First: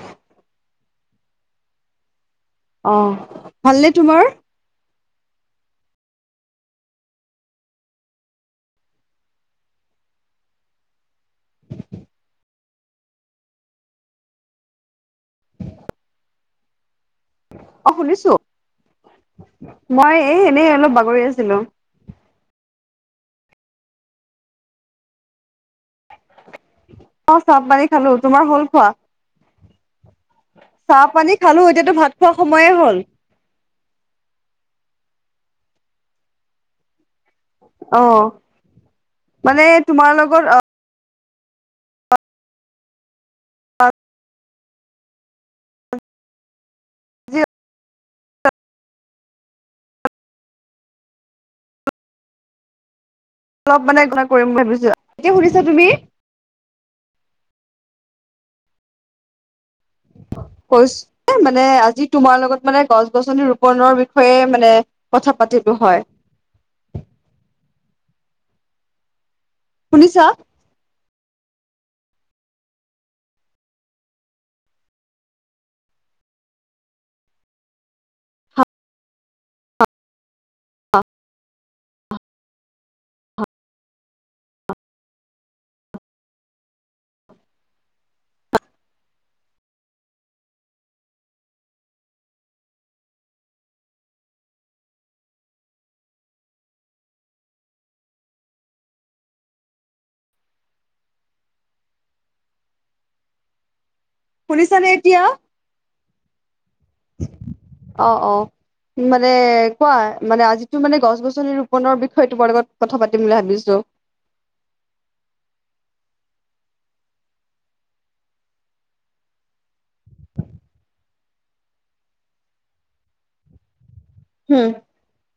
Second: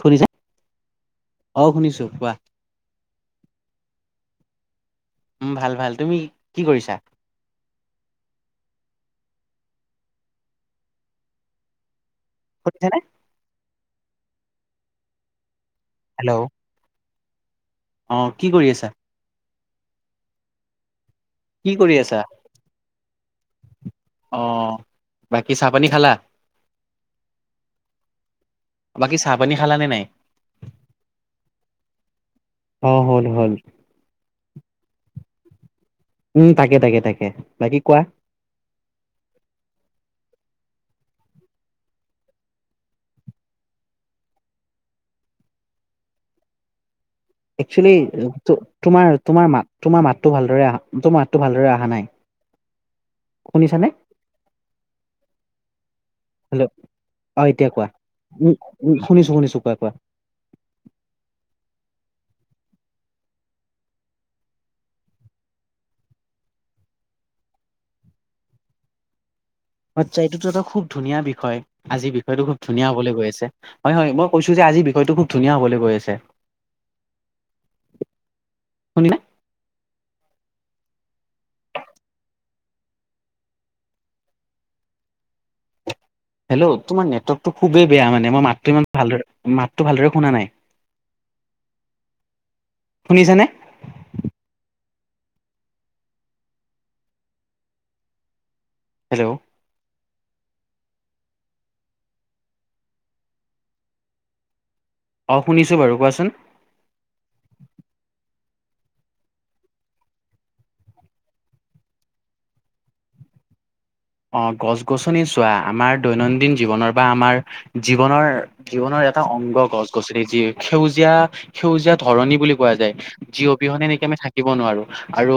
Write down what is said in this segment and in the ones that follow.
শুনিছা অ শুনিছো কোৱা। অ ভালনে তোমাৰ। উম ভাল ভাল তুমি কি কৰিছা। শুনিছানে। হেল্ল'। অ শুনিছো কি কৰি আছা মই এ এনেই অলপ বাগৰি আছিলো। পৰি আছা। অ বাকী চাহপানী খালা। অ চাহ পানী খালো তোমাৰ হ'ল খোৱা। বাকী চাহ পানী খালা নে নাই। চাহ পানী খালো এতিয়াতো ভাত খোৱা সময়ে অ হ'ল। হ'ল হ'ল। উম তাকে তাকে তাকে। বাকী কোৱা অ মানে তোমাৰ লগত অ অঁ আজি একচুৱেলি তো তোমাৰ, তোমাৰ মাত তোমাৰ মাতটো ভালদৰে অহা তোমাৰ মাতটো ভালদৰে অহা নাই! শুনিছানে অলপ মানে গনা কৰিম ভাবিছোঁ! এতিয়া শুনিছা তুমি? হেল্ল' অঁ এতিয়া কোৱা শুনিছোঁ শুনিছোঁ কোৱা কোৱা কৈছো মানে আজি তোমাৰ লগত মানে গছ গছনি ৰোপনৰ বিষয়ে মানে কথা পাতিলো হয় আচ্ছা শুনিছা এইটোতো এটা খুব ধুনীয়া বিষয় আজিৰ বিষয়টো খুব ধুনীয়া হবলৈ গৈ আছে হয় হয় মই কৈছো যে আজি বিষয়টো খুব ধুনীয়া হ'বলৈ গৈ আছে [unintelligible] শুনিছা অঁ হেল্ল' তোমাৰ নেটৱৰ্কটো খুবেই বেয়া মানে মই মাতটো ইমান ভালদৰে মাতটো ভালদৰে শুনা নাই অ শুনিছানে। হেল্ল'। শুনিছানে এতিয়া। অঁ শুনিছো বাৰু কোৱাচোন। অ অ মানে কোৱা মানে আজিতো মানে গছ গছনি ৰোপনৰ বিষয়ে তোমাৰ লগত কথা পাতিম বুলি ভাবিছো অ গছ গছনি চোৱা আমাৰ দৈনন্দিন জীৱনৰ বা আমাৰ জীৱনৰ, জীৱনৰ এটা অংগ গছ-গছনি যি সেউজীয়া সেউজীয়া ধৰণী বুলি কোৱা যায়। যি অবিহনে নেকি আমি থাক্ কিব উম, নোৱাৰো আৰু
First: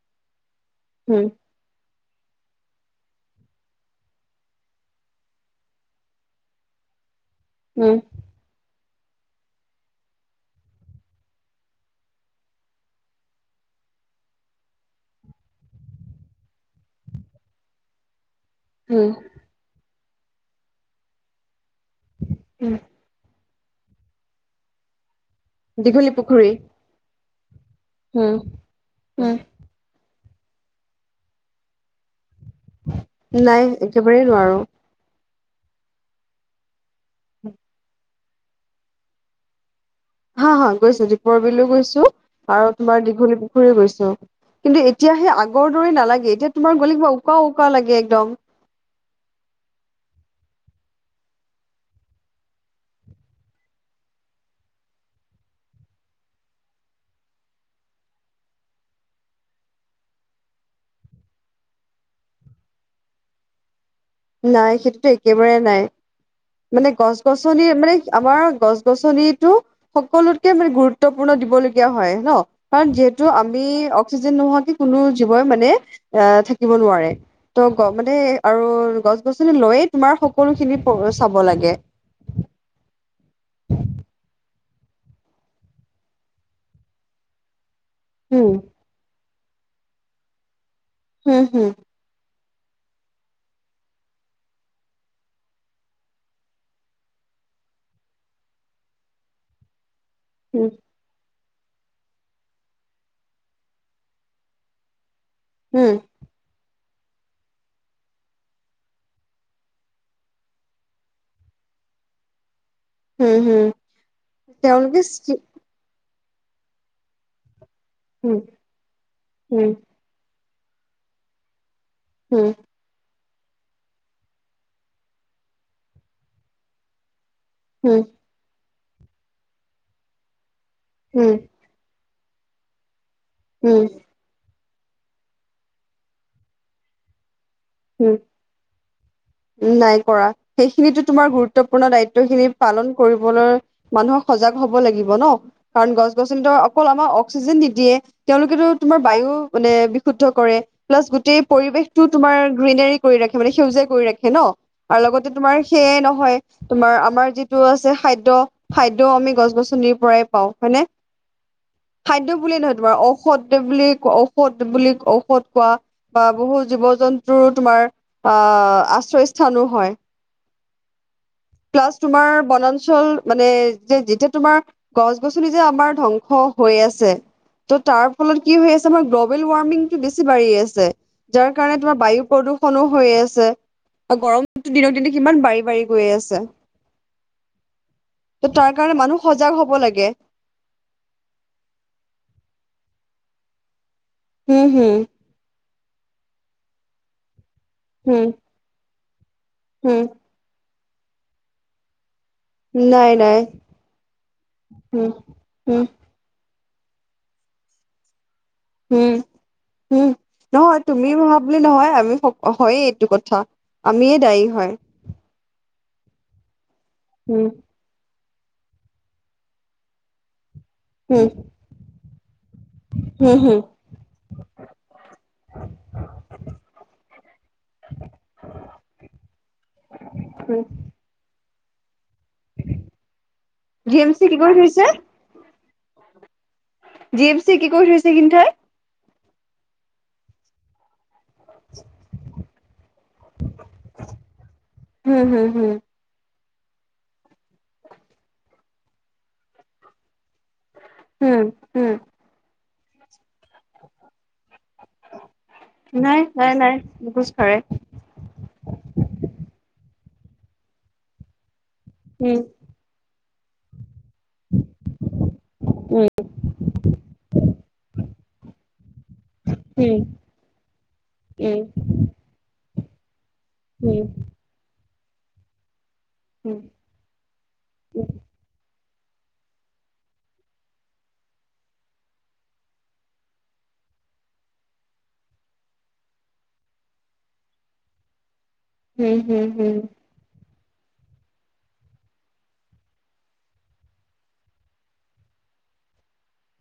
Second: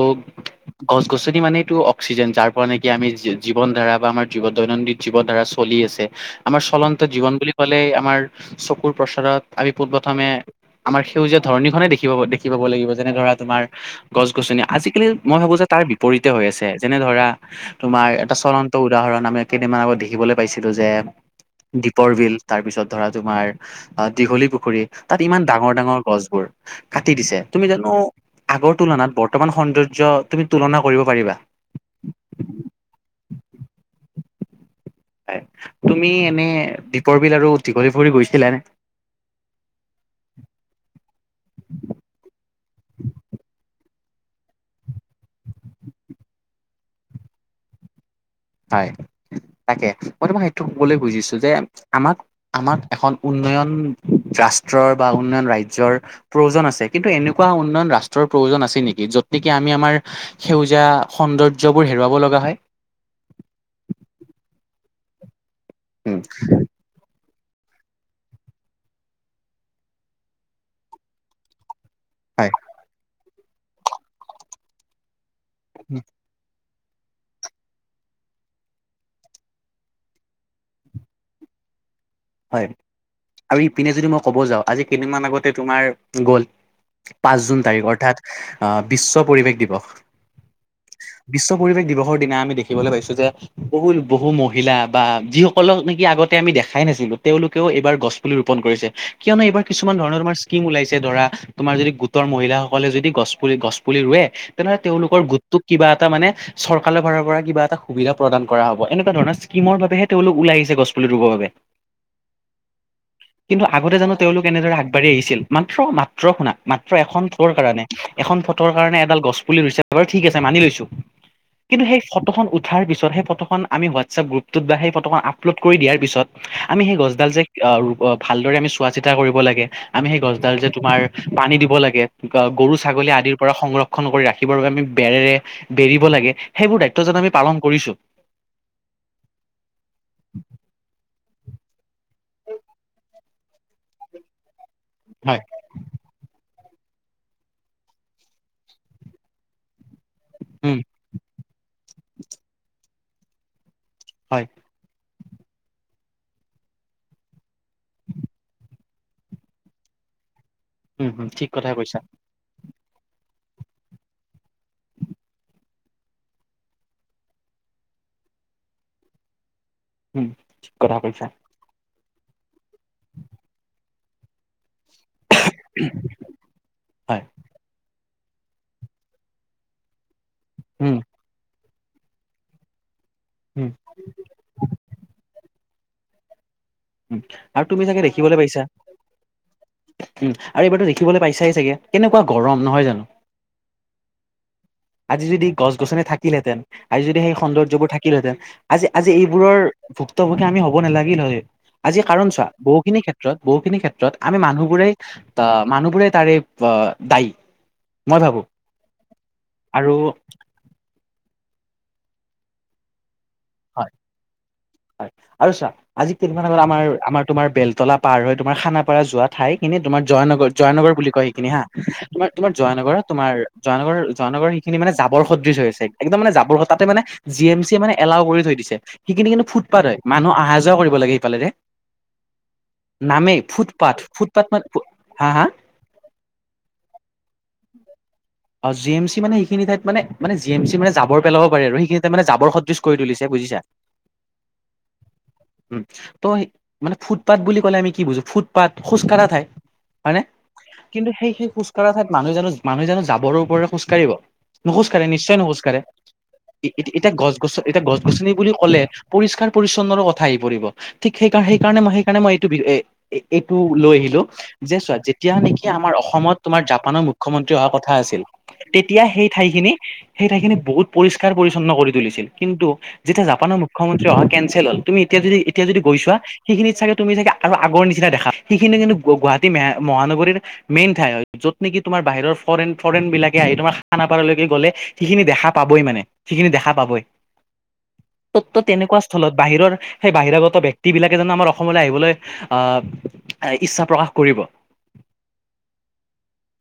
উম, গছ-গছনি মানেটো অক্সিজেন। যাৰ পৰা নেকি আমি জীৱন ধাৰা বা আমাৰ জীৱ দৈনন্দিন জীৱন ধাৰা চলি আছে। আমাৰ চলন্ত জীৱন বুলি ক'লে উম, আমাৰ চকুৰ প্ৰচাৰত আমি পোন প্ৰথমে আমাৰ সেউজীয়া ধৰণীখনেই দেখি পাব, দেখি পাব লাগিব যেনে- ধৰা তোমাৰ গছ-গছনি আজিকালি মই ভাৱোঁ যে তাৰ বিপৰীতে হৈ আছে। যেনে ধৰা তোমাৰ এটা চলন্ত উম। উদাহৰণ আমি কেইদিনমান আগত দেখিবলৈ পাইছিলো যে দ্বীপৰ বিল তাৰপিছত ধৰা তোমাৰ দীঘলী পুখুৰী তাত ইমান ডাঙৰ ডাঙৰ দীঘলী গছবোৰ পুখুৰী কাটি দিছে। তুমি জানো উম আগৰ তুলনাত উম বৰ্তমান সৌন্দৰ্য তুমি তুলনা কৰিব পাৰিবা? নাই। একেবাৰেই নোৱাৰোঁ। তুমি এনে দ্বীপৰ বিল আৰু দীঘলী পুখুৰী গৈছিলা নে? হাঁ, হাঁ গৈছোঁ। দ্বীপৰ বিলো গৈছোঁ আৰু তোমাৰ দীঘলী পুখুৰীও গৈছোঁ। কিন্তু এতিয়া সেই আগৰ দৰে নালাগে। এতিয়া তোমাৰ গ'লে কিবা উকা উকা লাগে একদম। হয়, তাকে। মই তোমাক সেইটো ক'বলে খুজিছোঁ যে আমাক আমাক এখন উন্নয়ন ৰাষ্ট্ৰৰ বা উন্নয়ন ৰাজ্যৰ প্ৰয়োজন আছে কিন্তু এনেকুৱা উন্নয়ন ৰাষ্ট্ৰৰ প্ৰয়োজন আছে নেকি? য'ত নেকি আমি আমাৰ সেউজীয়া সৌন্দৰ্যবোৰ হেৰুৱাব লগা হয়। নাই, সেইটোতো একেবাৰে নাই। উম। মানে, গছ-গছনি মানে, আমাৰ গছ-গছনটো সকলোতকে মানে, গুৰুত্বপূৰ্ণ দিবল গীয়া হয় ন'? কাৰণ যিহেতু আমি অক্সিজেন নোহোৱা কে কোনো জীৱই মানে আ থাক্ থাকিব নোৱাৰে। ত' গ মানে আৰু গছ-গছনিক লৈয়ে তোমাৰ সকলোখিনি প চাব লাগে। হয়, আৰু ইপিনে যদি মই ক'ব যাওঁ। আজি কেইদিনমান আগতে তোমাৰ গ'ল পাঁচ জুন তাৰিখ অৰ্থাৎ উম আঁ, বিশ্ব পৰিৱেশ দিৱস। হুম বিশ্ব হুম পৰিৱেশ দিৱসৰ দিনা আমি দেখ খিবলৈ পাইছোঁ যে বহু-বহু মহিলা বা যিসকলক নেকি আগতে আমি দেখাই নাছিলোঁ তেওঁলোকেও এইবাৰ গছপুলি ৰোপন কৰিছে। কিয়নো এইবাৰ কিছুমান ধৰণৰ তোমাৰ স্কীম হুম ওলাইছে ধৰা তোমাৰ যদি গোটৰ মহিলাসকলে যদি গছ পুলি, গছ পুলি ৰোৱে তেনেহ'লে তেওঁলোকৰ গোটটোক কিবা হুম এটা মানে চৰকাৰৰ ফালৰ পৰা কিবা এটা সুবিধা প্ৰদান কৰা হ'ব। এনেকুৱা ধৰণৰ স্কীমৰ বাবেহে তেওঁলোক ওলাই আহিছে গছপুলি ৰোবৰ বাবে। হুম হুম কিন্তু আগতে জানো তেওঁলোক এনেদৰে তেওঁলোকে আগবাঢ়ি আহিছিল। ষ্টি- মাত্ৰ -মাত্ৰ শুনা! মাত্ৰ এখন ফটো ৰ কাৰণে, হুম এখন ফটোৰ কাৰণে এডাল গছপুলি হুম ৰুইছে। বাৰু ঠিক আছে মানি লৈছো কিন্তু সেই ফটোখন হুম উঠাৰ পিছত সেই ফটোখন আমি হোৱাটছএপ গ্ৰুপটোত বা সেই ফটোখন আপলোড কৰি দিয়াৰ পিছত আমি সেই গছডাল যে অ হুম ৰুব ভালদৰে আমি চোৱা চিতা কৰিব লাগে। আমি সেই গছডাল যে তোমাৰ হুম পানী দিব লাগে। গ গৰু ছাগলী আদিৰ পৰা হুম সংৰক্ষণ কৰি ৰাখ খিবৰ বাবে আমি বেৰেৰে বেৰিব লাগে। সেইবোৰ দায়িত্ব যে আমি পালন কৰিছোঁ। উম, নাই কৰা। সেইখিনিটো তোমাৰ গুৰুত্বপূৰ্ণ দায়িত্বখিনি পালন কৰিবলৈ মানুহ সজাগ হ'ব লাগিব ন'? হয় কাৰণ গছ-গছনিতো অকল আমাক অক্সিজেন নিদিয়ে। তেওঁলোকেতো তোমাৰ বায়ু মানে বি শুদ্ধ কৰে। উম প্লাছ গোটেই পৰিৱেশটো তোমাৰ গ্ৰীনেৰী কৰি ৰাখে মানে, সেউজীয়া কৰি ৰাখে হয় ন'? আৰু লগতে তোমাৰ সেয়াই নহয়। তোমাৰ আমাৰ যিটো আছে খাদ্য খাদ্যয় আমি গছ, - গছনিৰ পৰাই পাওঁ হয়নে। উম হম ঠিক কথা কৈছা। খাদ্য বুলিয়ে নহয় তোমাৰ ঔষধ, বুলি ক ঔষধ বুলি ঔষধ কোৱা- বা বহু জীৱ -জন্তুৰো তোমাৰ আহ আশ্ৰয়স্থলো হয়। কথা কৈছা। প্লাছ তোমাৰ বনাঞ্চল মানে যে যেতিয়া তোমাৰ গছ- গছনি যে আমাৰ ধ্বংস - অ হৈ আছে হয় ত' তাৰ ফলত কি হৈ আছে আমাৰ গ্ল'বেল ৱাৰ্মিং টো বেছি বাঢ়ি আছে। উম যাৰ কাৰণে তোমাৰ বায়ু, প্ৰদূষণো হৈ আছে উম গৰম- দিনক দিনে কিমান বাঢ়ি বাঢ়ি গৈয়ে আছে। উম আৰু তুমি চাগে দেখিবলৈ ত' পাইছা তাৰ কাৰণে মানুহ সজাগ হব লাগে উম। আৰু এইবাৰো দেখিবলৈ পাইছাই চাগে কেনেকুৱা গৰম নহয় জানো। উম হুম আজি যদি গছ- গছনি থাকিলহেতেন আজি যদি সেই সৌন্দৰ্যবোৰ হম থাকিলহেঁতেন আজি আজি এইবোৰৰ। হম ভুক্তভোগী আমি হ'ব নালাগিল হয় আজি কাৰণ চোৱা। বহুখিনি নাই ক্ষেত্ৰত নাই বহুখিনি ক্ষেত্ৰত আমি মানুহবোৰে হম আহ হম মানুহবোৰে তাৰে এই দায়ী মই ভাবো। উম হম আৰু নহয় তুমি ভা বুলি নহয় আমি হয়েই এইটো কথা। আমিয়ে দায়ী হয়। আৰু চা আজি কেইদিনমান আগত আমাৰ আমাৰ উম, তোমাৰ বেলতলা পাৰ হয় তোমাৰ খানাপাৰা যোৱা ঠাইখিনি তোমাৰ জয়ানগৰ জয়ানগৰ বুলি কয় হুম, সেইখিনি হা তোমাৰ তোমাৰ জয়ানগৰ তোমাৰ হুম, হুম, জয়ানগৰ জয়ানগৰ সেইখিনি মানে জাবৰ সদৃশ হৈছে একদম মানে জাবৰ স তাতে মানে। জি এম চিয়ে মানে এলাও কৰি থৈ দিছে সিখিনি কিন্তু ফুটপাথ হয় মানুহ অহা হুম। যোৱা কৰিব লাগে সফালে দে। নামেই জি ফুটপাথ এম চি কি ফুটপাথ কৰি মান। থৈছে? হা হা জি এফ চি কি কৰি থৈছে কিন্ত ই অ জি এম চি মানে সেইখিনি ঠাইত মান মানে জিমি মানে জাবৰ পেলাব পাৰে আৰু সেইখিন ঠাই মানে জৰ সদৃশ কৰি তুলিছে। বুজিছা হুম, হুম, হুম, উ ত' মানে ফুটপাথ বুলি ক'লে আমি কি বুজো ফুটপাথ খোজ কঢ়া ঠাই হয়নে। কিন্তু সেই হুম, সেই খোজকাঢ়া হুম। ঠাইত মানুহো মানুহ জানো যাবৰওপৰে খোজকাঢ়িব। নোখোজ কাঢ়ে নিশ্চয় নোখোজকাঢ়ে নাই, নাই, নাই এতি এতিয়া নোখোজ গছ -গছ কাঢ়ে। এতিয়া গছ গছ-গছনি, বুলি ক'লে পৰিস্কাৰ পৰিচ্ছন্নৰ কথা আহি পৰিব ঠিক সেইকাৰ সেইকাৰণে মই কাৰণে মই উম, এইটো এ এইটো লৈ আহিলো। যে চোৱা যেতিয়া নেকি আমাৰ উম, অসমত তোমাৰ জাপানৰ, মুখ্যমন্ত্ৰী অহা কথা আছিল। তেতিয়া সেই ঠাইখিনি উম, সেই ঠাইখিনিত বহুত পৰিষ্কাৰ উম, পৰি্ছন্ন কৰি তুলিছিল। কিন্তু যেতিয়া জাপানৰ উম, মুখ্যমন্ত্ৰী অহা কেনঞ্চেল হল তুমি এতিয়া যদি এতিয়া যদি গৈছোৱা উম, সেইখিনিত ছাগে। তুমি চাগে আৰু আগৰ নিচিনা দেখা সেইখিনি কিন্তু গুৱাহাটী মহানগৰীৰ। মেইন ঠাই হয়, য'ত নেকি তোমাৰ বাহিৰৰ ফৰেন, ফৰেন বিলাকে আহি তোমাৰ খানাপাৰালকে গ'লে সেইখিনি দেখা পাবই মানে, সিখিনি দেখা পাবই। তত্ব তেনেকুৱা উম, স্থলত উম, বাহিৰৰ উম। সেই বাহিৰাগত ব ব্যক্ত বিলাকে যোন আমাৰ অসমলৈ আহিবলৈ আহ, ইচ্ছা প্ৰকাশ কৰিব।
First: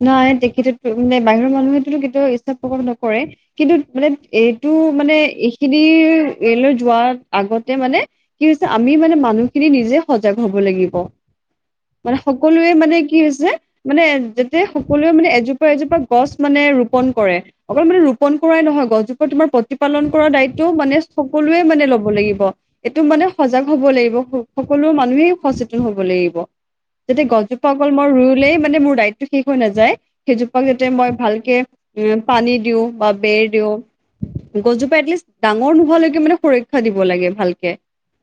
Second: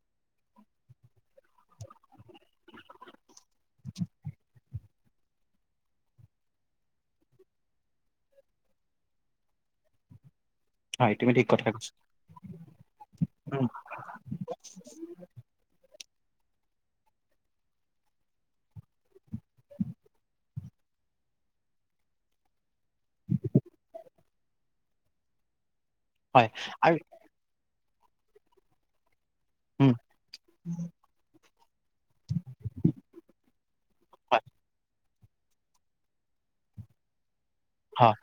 নাই তেখেতো মানে বাহিৰৰ মানুহো কেতিয়াও ইচ্ছা প্ৰকাট নকৰে। কিন্তু মানে এইটো মানে এইখিনিৰৈ যোৱাৰ আগতে মানে কি হৈছে, আমি মানে মানুহখিনি নিজে সজাগ হব লাগিব। হয় তুমি ঠিক কথা কৈছা মানে সকলোৱে মানে কি হৈছে উম মানে যে সকলোৱে মানে এজোপা, এজোপা গছ মানে ৰোপন কৰে, অকল মানে ৰোপন কৰাই নহয় গছজোপ তোমাৰ প্ৰতিপালন কৰা দায়িত্বটো মানে সকলোৱে মানে লব লাগিব। এইটো মানে সজাগ হ'ব লাগিব, সকলো মানুহেই সচেতন হ'ব লাগিব, হয় আৰু যাতে গছজুপা- অকল মই ৰুলেই মানে মোৰ দাইতটো শেষ হৈ উম নাযায়, সেইজোপাক যাতে মই ভালকে- উম পানী দিওঁ বা বেৰ দিওঁ। হয় গছজোপা এটলিষ্ট ডাঙৰ নোহোৱালৈকে মানে সুৰক্ষা দিব লাগে ভালকে।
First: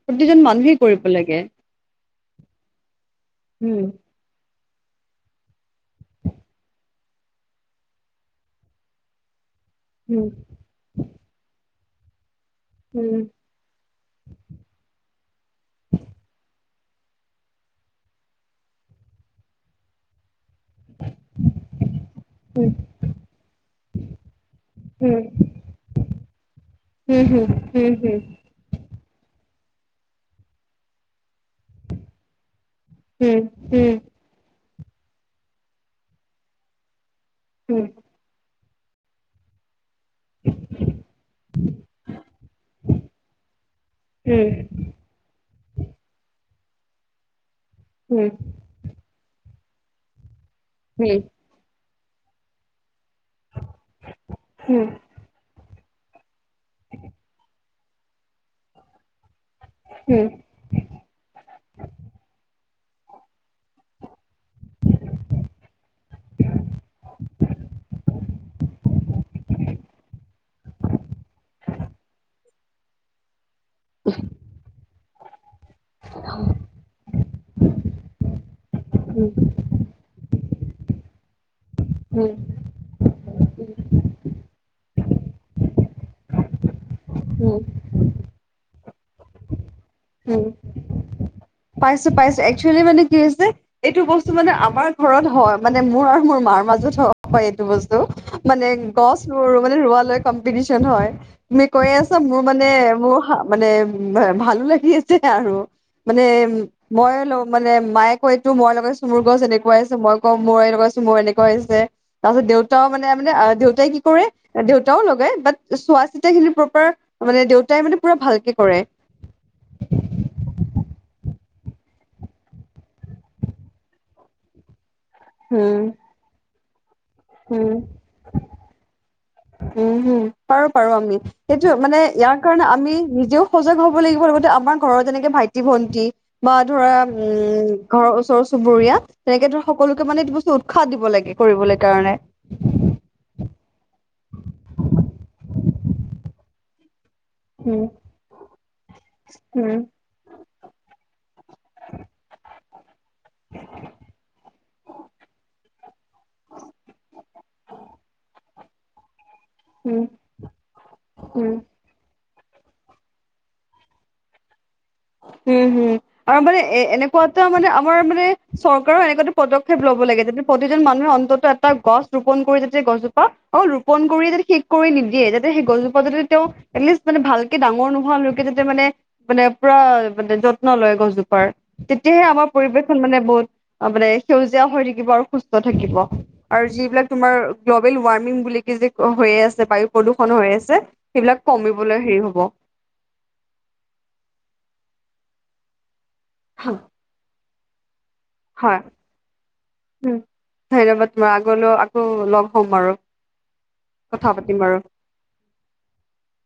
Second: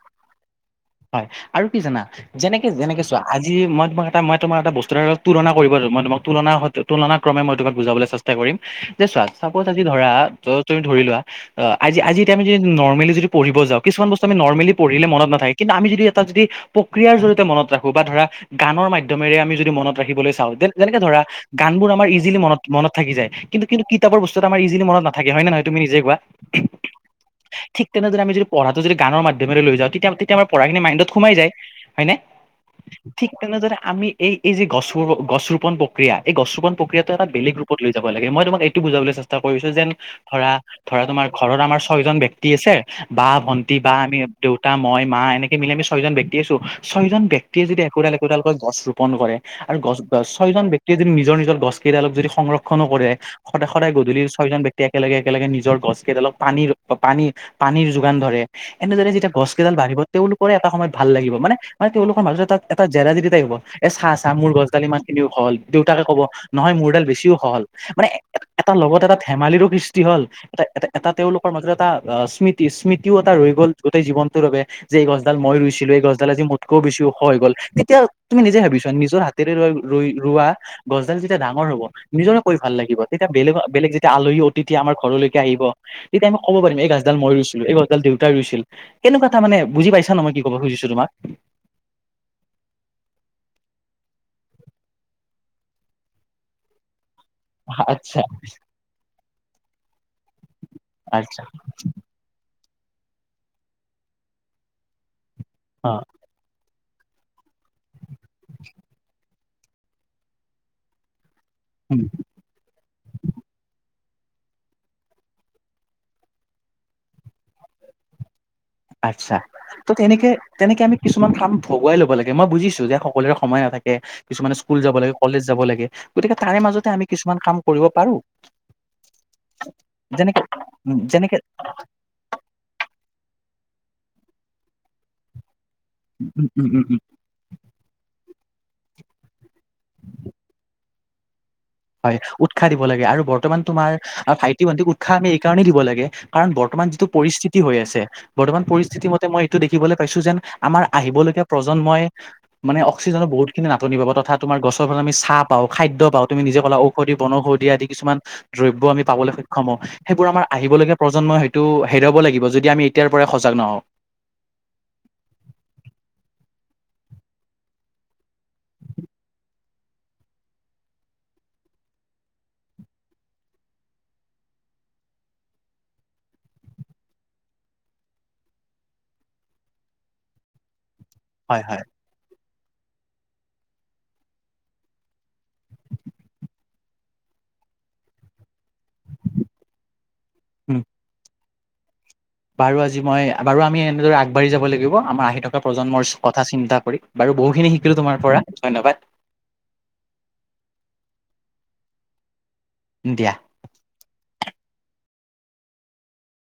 প্ৰতিজন মানুহেই কৰিব হয় লাগে আৰু কি জানা যেনেকে যেনেকে চোৱা আজি উম মই তো এ মই তোমাৰ এটা বস্তু তুলনা কৰিব মই তো তুলন তুলনা ক্ৰমে মই তোমাক বুজাবলৈ চেষ্টা কৰিম যে চোৱা- চাপজ আজি ধৰা উম তুমি ধৰি লোৱা আজি আমি যদি নৰ্মেলি উম যদি পঢ়িব যাওঁ কিছুমান বস্তুটো- নৰ্মেলি পঢ়িলে মন নথাকে কিন্তু আমি যদি এটা যদি প্ৰক্ৰিয়াৰ জৰিয়তে মনত ৰাখো বা ধৰা- গানৰ মাধ্যমৰে আমি যদি মনত ৰাখিবলৈ চাওঁ যেনেকে ধৰা গান বোৰ আমাৰ ই জিলি মনত উম মত থাকি যায় কিন্তু কিন্তু কিতাপৰ বস্তুত আমাৰ ইজিলি মত উম নাথাকে হয় নহয় তুমি নিজে কোৱা। উম, হুম, ঠিক হুম, তেনেদৰে হুম। আমি যদি পঢ়াটো যদি গানৰ মাধ্যমেৰে লৈ যাওঁ তেতি তেতিয়া আমাৰ পঢ়াখিনি মাইণ্ডত সোমাই যায় হয়নে। উম উম ঠিক উম তেনেদৰে আমি এই যে গছ গছ ৰোপন প্ৰক্ৰিয়া, এই গছ ৰোপন প্ৰক্ৰিয়াটো এটা বেলেগ উম ৰূপত লৈ যাব। লাগে মই তোমাক এইটো বুজাবলৈ চেষ্টা কৰিছো যেন- ধৰা, ধৰা তোমাৰ ঘৰত আমাৰ ছয়জন ব্যক্তি আছে বা ভন্টি বা আমি দেউতা- মই মা এনেকে মিলি আমি ছয়জন ব্যক্তি আছো ছয়জন ব্যক্তিয়ে যদি একোডাল উম উম উম একোডাল কৈ- গছ ৰোপন কৰে আৰু গছ ছয়জন ব্যক্তিয়ে যদি নিজৰ নিজৰ গছ- কেইডালক যদি সংৰক্ষণো কৰে, সদায় সদায় গধূলি ছয়জন ব্যক্তি একেলগে একেলগে নিজৰ গছ কেইডালক- পানীৰ, পানী, পানীৰ যোগান ধৰে, এনেদৰে যেতিয়া গছ কেইডাল বাঢ়িব উম তেওঁলোকৰ এটা সময়- ভাল লাগিব মানে, মান তেওঁলোকৰ মাজত এটা জেডা জেদি টাইপ হ'ব। এ, চাহ, চাহ মোৰ গছডাল ইমান খিনি ওখ হ'ল দেউতাকে কব নহয় মোৰডাল বেছিও উখ হ'ল। মানে এটা লগত এটা ধেমালিৰো সৃষ্টি হ'ল। এটা, এটা, এটা তেওঁলোকৰ মাজত এটা স্মৃতি, স্মৃতিও এটা ৰৈ গ'ল গোটেই জীৱনটোৰ বাবে। যে এই গছডাল মই ৰুইছিলো এই গছডাল আজি মতকৈও বেচি ওখ হৈ গ'ল তেতিয়া তুমি নিজে ভাবিছোৱা নিজৰ হাত তে ৰ ৰ ৰোৱা গছডাল যেতিয়া ডাঙৰ হ'ব উম নিজৰে- ভাল লাগিব, তেয়া বলে-বেলেগ যেতিয়া আলহী, অতিথি আমাৰ ঘৰলৈকে আহিব, তেতিয়া আমি ক'ব পাৰিম এই- এডাল মই উম উম ৰুইছিলো, এই এডাল দেউতাই ৰুইছিল কেনেকুৱা এ, মানে বুজি পাইছা ন, মই উম, কি কব খুজিছো তোমাক। পাইছো পাইছো একচুৱেলি মানে কি হৈছে। এইটো বস্তু মানে আমাৰ ঘৰত হয়, মানে, মোৰ আৰু মোৰ মাৰ মাজত হয়। হয় এইটো বস্তু আচ্ছা মানে গছ মানে ৰোৱালৈ কম্পিটিচন হয় আচ্ছা তুমি কৈ আছা। মোৰ মানে মোৰ মানে ভালো লাগি আছে আৰু। অ'। মানে উ, মই মানে মায়ে কয়টো মোৰ লগত চুমুৰ গছ এনেকুৱা - আছো মই ক মই এনেক কৈছো মোৰ এনেকুৱাছে। উম, তাৰপাছত দেউতাও মানে মানে দেউতাই কি কৰে, দেউতাও লগাই চোৱা চিতা খিনি প্ৰপাৰ- মানে দেউতাই মানে পুৰা ভালকে কৰে। আচ্ছা ত, তেনেকে, তেনেকে আমি কিছুমান কাম- ভগুৱাই লব লাগে মই বুজিছো যে সকলোৰে সময় নাথাকে, কিছুমানে স্কুল যাব লাগে কলেজ যাব উম লাগে। গতিকে তাৰে মাজতে আমি কিছুমান কাম উম কৰিব পাৰো। উম যেনেকে পাৰো পাৰো উম আমি যেনেকে সেইটো মানে ইয়াক- কাৰণে আমি নিজেও সজাগ হব লাগিব লগতে আমাৰ ঘৰৰ যেনেকে ভাইটি ভন্টি উম বা উম উম ধৰা- উম উম ঘৰৰ ওচৰ চুবুৰীয়া তেনেকে ধৰ সকলোকে মানে বস্তু উৎসাহ দিব লাগে কৰিব লাগে। হয় উৎসাহ দিব লাগে আৰু বৰ্তমান তোমাৰ ভাইটি ভণ্টিক উৎসাহ আমি এই কাৰণেই দিব লাগে। কাৰণ বৰ্তমান যিটো পৰিস্থিতি হৈ উম আছে বৰ্তমান পৰিস্থিতি মতে মই এইটো উম দেখিবলৈ। পাইছো যেন আমাৰ আহিব লগীয়া প্ৰজন্ময় মানে অক্সিজেনৰ বুহুত খিনি নাটনি পাব, তথা তোমাৰ গছৰ ফালে আমি চাহ পাওঁ, খাদ্য পাওঁ, তুমি নিজে ক'লা ঔষধি বনৌষধি আদি কিছুমান দ্ৰব্য আমি পাবলৈ সক্ষম হওঁ। উম সেইবোৰ আমাৰ আহিব লগীয়া প্ৰজন্মই উম হয়তো হেৰুৱাব লাগিব। যদি আমি এতিয়াৰ পৰাই সজাগ নহওঁ। হুম হুম। আৰু মানে এ এনেকুৱা এটা মানে আমাৰ মানে চৰকাৰও এনেকুৱা এটা পদক্ষেপ ল'ব লাগে যে প্ৰতিজন মানুহে অন্তত এ টা গছ ৰোপন কৰি যাতে গছজোপা অহ' ৰোপন কৰিয়ে যাতে শেষ কৰি নিদিয়ে যাতে সেই গছজোপা যাতে তেওঁ এটলিষ্ট মানে ভালকে ডাঙৰ নোহোৱালৈকে যাতে মানে মানে পুৰা মানে যত্ন লয় গছজোপাৰ, হয় হয় তেতিয়াহে আমাৰ পৰিৱেশখন মানে বহুত মানে সেউজীয়া হৈ থাকিব আৰু সুস্থ থাকিব। আৰু যিবিলাক তোমাৰ গ্ল'বেল ৱাৰ্মিং বুলি হৈ আছে, বায়ু প্ৰদূষণ হৈ উম আছে, সেইবিলাক কমিবলৈ সেৰি হ'ব। বাৰু আজি মই, বাৰু আমি এনেদৰে আগবাঢ়ি যাব লাগিব আমাৰ আহি থকা প্ৰজন্মৰ কথা চিন্তা কৰি। বাৰু বহু খিনি শিকিলো তোমাৰ পৰা। হয়, ধন্যবাদ ধন্যবাদ তোমাৰ আগলৈ আকৌ লগ হম বাৰু দিয়া কথা পাতিম বাৰু।